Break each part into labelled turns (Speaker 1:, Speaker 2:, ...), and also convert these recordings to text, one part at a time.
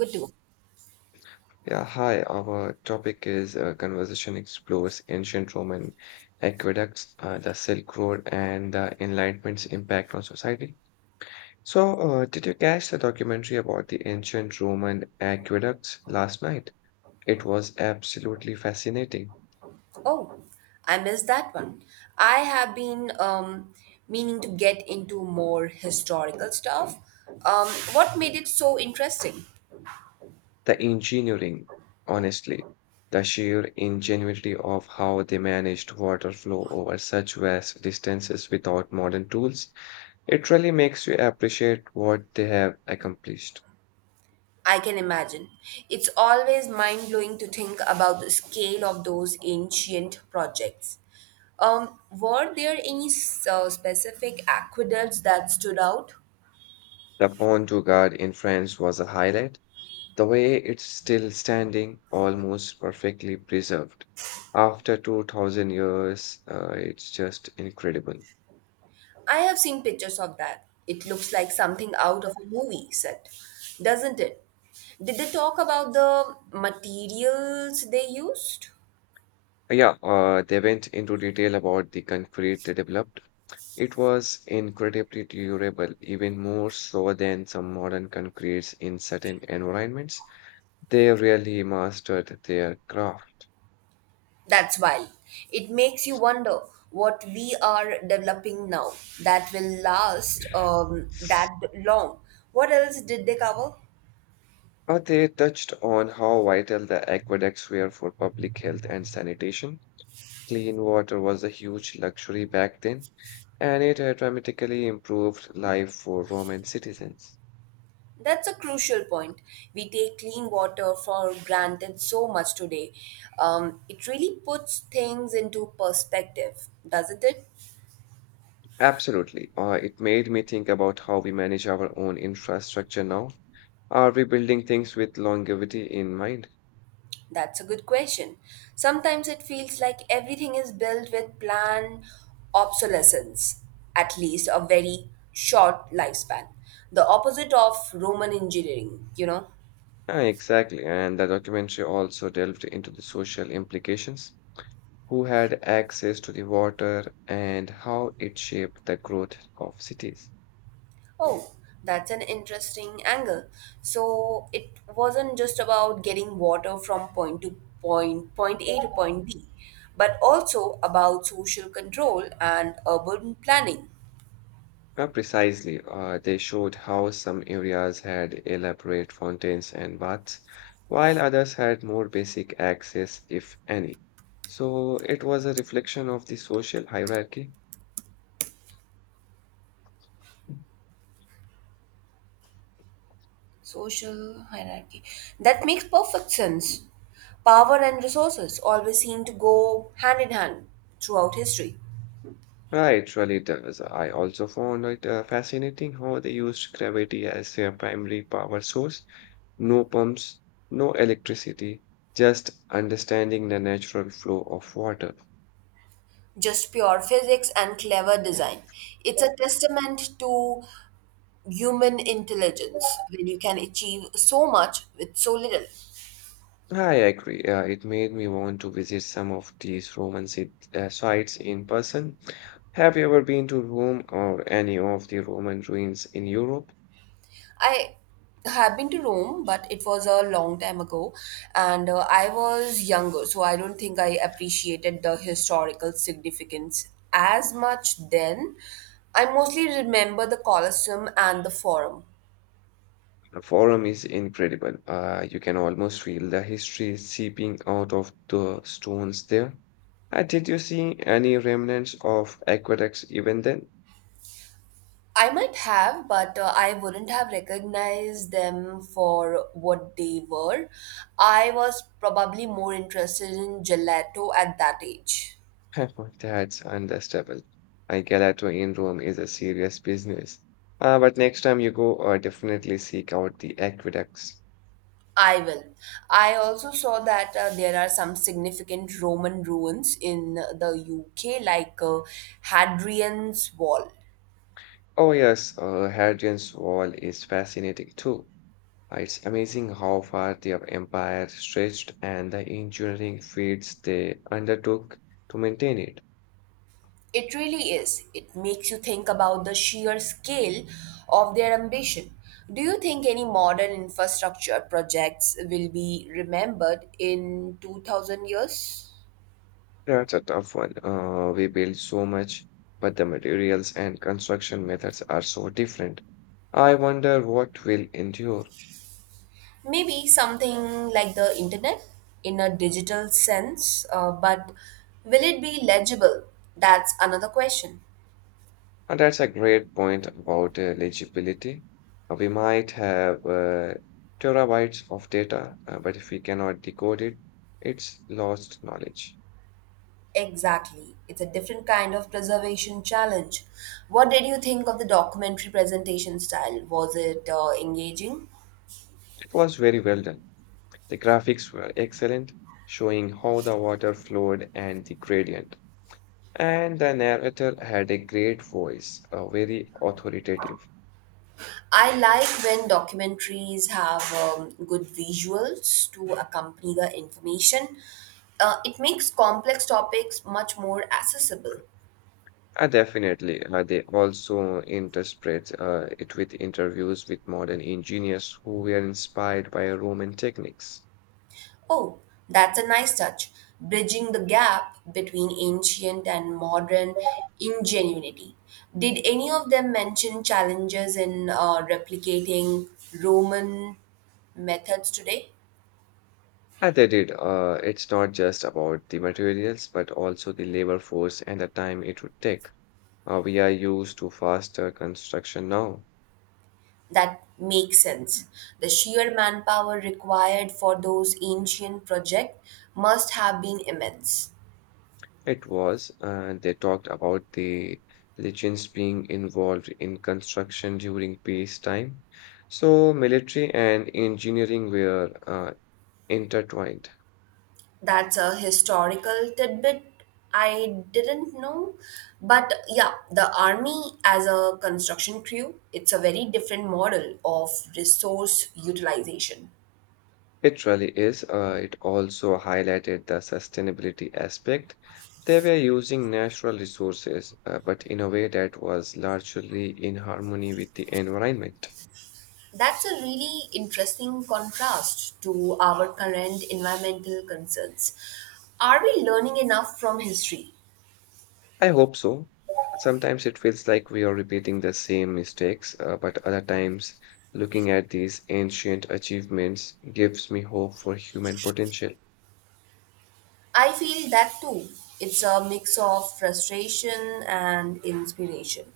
Speaker 1: Good too.
Speaker 2: Yeah, hi. Our topic is conversation explores ancient Roman aqueducts, the Silk Road, and the Enlightenment's impact on society. So, did you catch the documentary about the ancient Roman aqueducts last night? It was absolutely fascinating.
Speaker 1: Oh, I missed that one. I have been meaning to get into more historical stuff. Um, what made it so interesting?
Speaker 2: The engineering, honestly, the sheer ingenuity of how they managed water flow over such vast distances without modern tools, it really makes you appreciate what they have accomplished.
Speaker 1: I can imagine. It's always mind blowing to think about the scale of those ancient projects. Were there any specific aqueducts that stood out?
Speaker 2: The Pont du Gard in France was a highlight. The way it's still standing, almost perfectly preserved. After 2000 years, it's just incredible.
Speaker 1: I have seen pictures of that. It looks like something out of a movie set, doesn't it? Did they talk about the materials they used?
Speaker 2: Yeah, they went into detail about the concrete they developed. It was incredibly durable, even more so than some modern concretes in certain environments. They really mastered their craft.
Speaker 1: That's wild. It makes you wonder what we are developing now that will last that long. What else did they cover?
Speaker 2: They touched on how vital the aqueducts were for public health and sanitation. Clean water was a huge luxury back then, and it had dramatically improved life for Roman citizens.
Speaker 1: That's a crucial point. We take clean water for granted so much today. It really puts things into perspective, doesn't it?
Speaker 2: Absolutely. It made me think about how we manage our own infrastructure now. Are we building things with longevity in mind?
Speaker 1: That's a good question. Sometimes it feels like everything is built with planned obsolescence, at least a very short lifespan. The opposite of Roman engineering, you know?
Speaker 2: Ah, exactly. And the documentary also delved into the social implications, who had access to the water and how it shaped the growth of cities.
Speaker 1: Oh, that's an interesting angle. So it wasn't just about getting water from point to point, point A to point B, but also about social control and urban planning.
Speaker 2: Ah, precisely, they showed how some areas had elaborate fountains and baths, while others had more basic access, if any. So it was a reflection of the social hierarchy.
Speaker 1: Social hierarchy. That makes perfect sense. Power and resources always seem to go hand in hand throughout history.
Speaker 2: Right, really does. I also found it fascinating how they used gravity as their primary power source. No pumps, no electricity, just understanding the natural flow of water.
Speaker 1: Just pure physics and clever design. It's a testament to human intelligence when you can achieve so much with so little.
Speaker 2: I agree. It made me want to visit some of these sites in person. Have you ever been to Rome or any of the Roman ruins in Europe?
Speaker 1: I have been to Rome, but it was a long time ago, and I was younger, so I don't think I appreciated the historical significance as much then. I mostly remember the Colosseum and the Forum.
Speaker 2: The Forum is incredible. You can almost feel the history seeping out of the stones there. Did you see any remnants of aqueducts even then?
Speaker 1: I might have, but I wouldn't have recognized them for what they were. I was probably more interested in gelato at that age.
Speaker 2: That's understandable. A gelato in Rome is a serious business. But next time you go, definitely seek out the aqueducts.
Speaker 1: I will. I also saw that there are some significant Roman ruins in the UK, like Hadrian's Wall.
Speaker 2: Oh yes, Hadrian's Wall is fascinating too. It's amazing how far their empire stretched and the engineering feats they undertook to maintain it.
Speaker 1: It really is. It makes you think about the sheer scale of their ambition. Do you think any modern infrastructure projects will be remembered in 2000 years?
Speaker 2: That's a tough one. We build so much, but the materials and construction methods are so different. I wonder what will endure.
Speaker 1: Maybe something like the internet in a digital sense, but will it be legible? That's another question.
Speaker 2: And that's a great point about legibility. We might have terabytes of data, but if we cannot decode it, it's lost knowledge.
Speaker 1: Exactly. It's a different kind of preservation challenge. What did you think of the documentary presentation style? Was it engaging?
Speaker 2: It was very well done. The graphics were excellent, showing how the water flowed and the gradient. And the narrator had a great voice, very authoritative.
Speaker 1: I like when documentaries have good visuals to accompany the information. It makes complex topics much more accessible.
Speaker 2: Definitely, they also interspread it with interviews with modern engineers who were inspired by Roman techniques.
Speaker 1: Oh, that's a nice touch, bridging the gap between ancient and modern ingenuity. Did any of them mention challenges in replicating Roman methods today?
Speaker 2: Yeah, they did. It's not just about the materials, but also the labor force and the time it would take. We are used to faster construction now.
Speaker 1: That makes sense. The sheer manpower required for those ancient projects must have been immense.
Speaker 2: It was, they talked about the legends being involved in construction during peacetime. So military and engineering were intertwined.
Speaker 1: That's a historical tidbit I didn't know. But yeah, the army as a construction crew, it's a very different model of resource utilization.
Speaker 2: It really is. It also highlighted the sustainability aspect. They were using natural resources, but in a way that was largely in harmony with the environment.
Speaker 1: That's a really interesting contrast to our current environmental concerns. Are we learning enough from history?
Speaker 2: I hope so. Sometimes it feels like we are repeating the same mistakes, but other times, looking at these ancient achievements gives me hope for human potential.
Speaker 1: I feel that too. It's a mix of frustration and inspiration.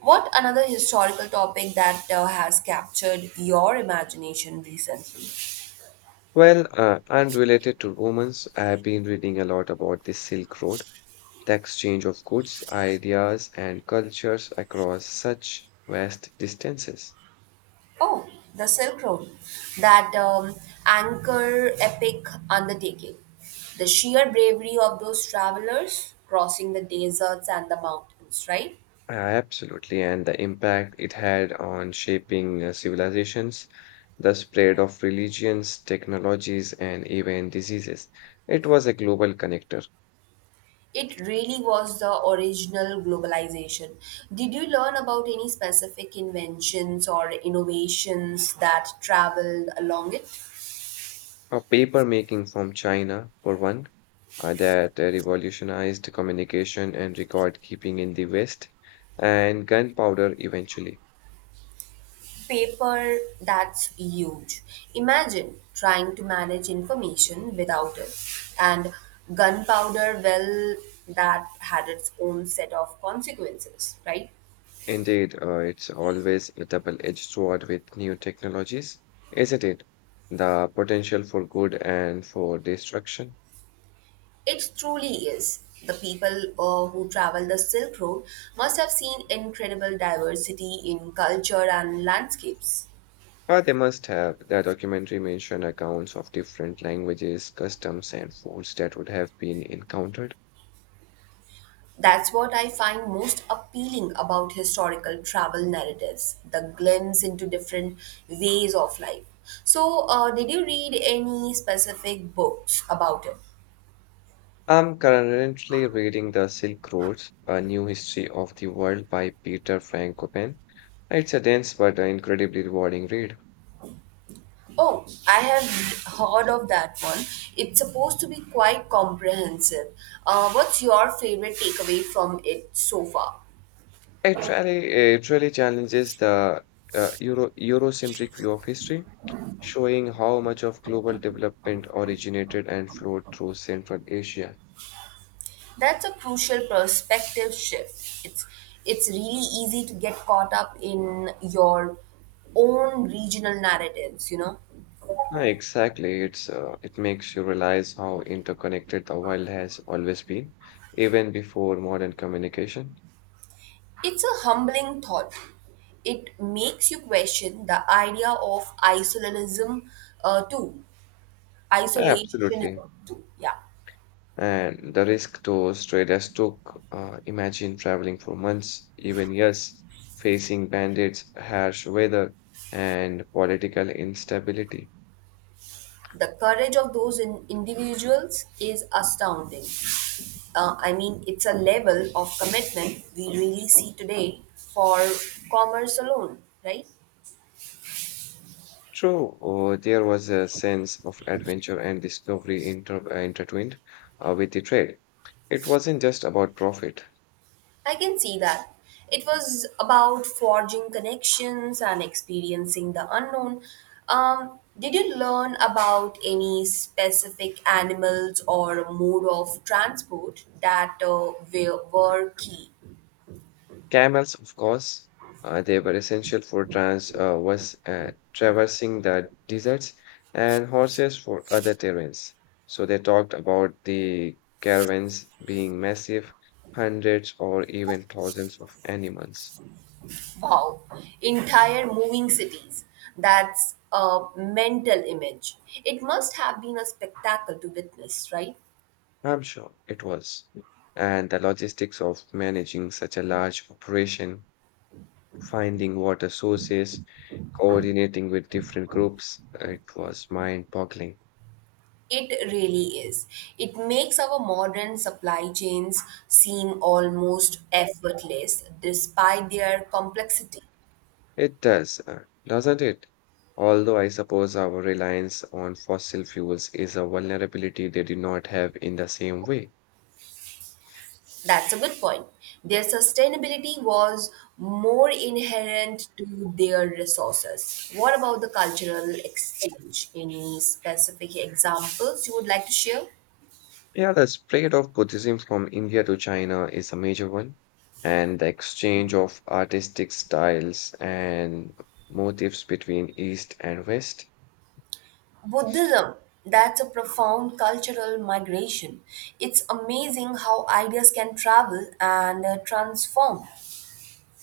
Speaker 1: What another historical topic that has captured your imagination recently?
Speaker 2: Well, unrelated to Romans, I have been reading a lot about the Silk Road, the exchange of goods, ideas, and cultures across such vast distances.
Speaker 1: Oh, the Silk Road, that anchor epic undertaking. The sheer bravery of those travelers crossing the deserts and the mountains, right?
Speaker 2: Absolutely, and the impact it had on shaping civilizations. The spread of religions, technologies, and even diseases. It was a global connector.
Speaker 1: It really was the original globalization. Did you learn about any specific inventions or innovations that traveled along it?
Speaker 2: A paper making from China, for one, that revolutionized communication and record keeping in the West, and gunpowder eventually.
Speaker 1: Paper, that's huge. Imagine trying to manage information without it. And gunpowder, well, that had its own set of consequences, right?
Speaker 2: Indeed, it's always a double edged sword with new technologies, isn't it? The potential for good and for destruction.
Speaker 1: It truly is. The people who travel the Silk Road must have seen incredible diversity in culture and landscapes.
Speaker 2: Ah, they must have. The documentary mentioned accounts of different languages, customs, and foods that would have been encountered.
Speaker 1: That's what I find most appealing about historical travel narratives the glimpse into different ways of life. So, did you read any specific books about it?
Speaker 2: I'm currently reading The Silk Roads, A New History of the World by Peter Frankopan. It's a dense but incredibly rewarding read.
Speaker 1: Oh, I have heard of that one. It's supposed to be quite comprehensive. What's your favorite takeaway from it so far?
Speaker 2: Actually, it really challenges the Eurocentric view of history, showing how much of global development originated and flowed through Central Asia.
Speaker 1: That's a crucial perspective shift. It's really easy to get caught up in your own regional narratives, you know.
Speaker 2: Yeah, exactly. It makes you realize how interconnected the world has always been, even before modern communication.
Speaker 1: It's a humbling thought. It makes you question the idea of isolationism too.
Speaker 2: Absolutely.
Speaker 1: Isolationism too. Yeah.
Speaker 2: And the risk those traders took, imagine traveling for months, even years, facing bandits, harsh weather, and political instability.
Speaker 1: The courage of those in individuals is astounding. I mean, it's a level of commitment we really see today for commerce alone, right?
Speaker 2: True, there was a sense of adventure and discovery intertwined with the trade. It wasn't just about profit.
Speaker 1: I can see that. It was about forging connections and experiencing the unknown. Did you learn about any specific animals or mode of transport that were key?
Speaker 2: Camels, of course, they were essential for trans was traversing the deserts, and horses for other terrains. So they talked about the caravans being massive, hundreds or even thousands of animals.
Speaker 1: Wow, entire moving cities. That's a mental image. It must have been a spectacle to witness, right?
Speaker 2: I'm sure it was. And the logistics of managing such a large operation, finding water sources, coordinating with different groups, it was mind-boggling.
Speaker 1: It really is. It makes our modern supply chains seem almost effortless despite their complexity.
Speaker 2: It does, doesn't it? Although I suppose our reliance on fossil fuels is a vulnerability they did not have in the same way.
Speaker 1: That's a good point. Their sustainability was more inherent to their resources. What about the cultural exchange? Any specific examples you would like to share?
Speaker 2: Yeah, the spread of Buddhism from India to China is a major one, and the exchange of artistic styles and motifs between East and West.
Speaker 1: Buddhism. That's a profound cultural migration. It's amazing how ideas can travel and transform.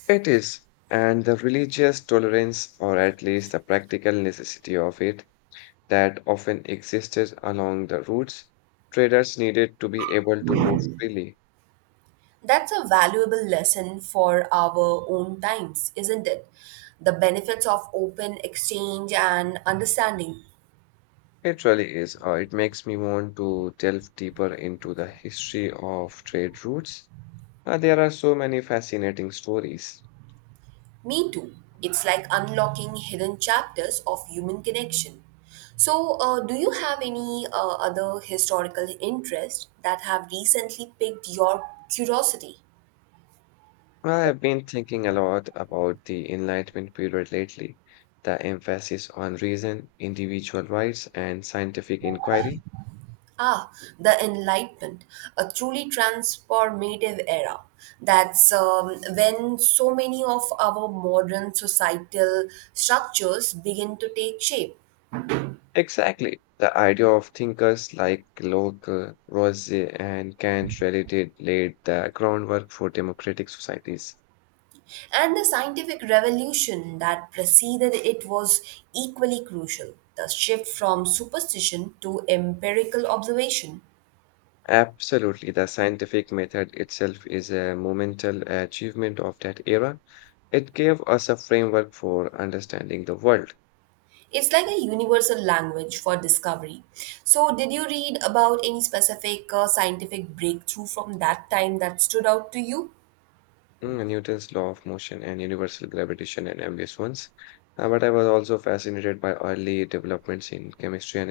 Speaker 2: It is, and the religious tolerance, or at least the practical necessity of it, that often existed along the routes, traders needed to be able to move freely.
Speaker 1: That's a valuable lesson for our own times, isn't it? The benefits of open exchange and understanding.
Speaker 2: It really is. It makes me want to delve deeper into the history of trade routes. There are so many fascinating stories.
Speaker 1: Me too. It's like unlocking hidden chapters of human connection. So, do you have any other historical interests that have recently piqued your curiosity?
Speaker 2: I have been thinking a lot about the Enlightenment period lately, the emphasis on reason, individual rights, and scientific inquiry.
Speaker 1: Ah, the Enlightenment, a truly transformative era. That's when so many of our modern societal structures begin to take shape.
Speaker 2: Exactly. The idea of thinkers like Locke, Rosse, and Kant really did laid the groundwork for democratic societies.
Speaker 1: And the scientific revolution that preceded it was equally crucial. The shift from superstition to empirical observation.
Speaker 2: Absolutely, the scientific method itself is a monumental achievement of that era. It gave us a framework for understanding the world.
Speaker 1: It's like a universal language for discovery. So, did you read about any specific scientific breakthrough from that time that stood out to you?
Speaker 2: Mm, Newton's law of motion and universal gravitation and ambiguous ones. But I was also fascinated by early developments in chemistry and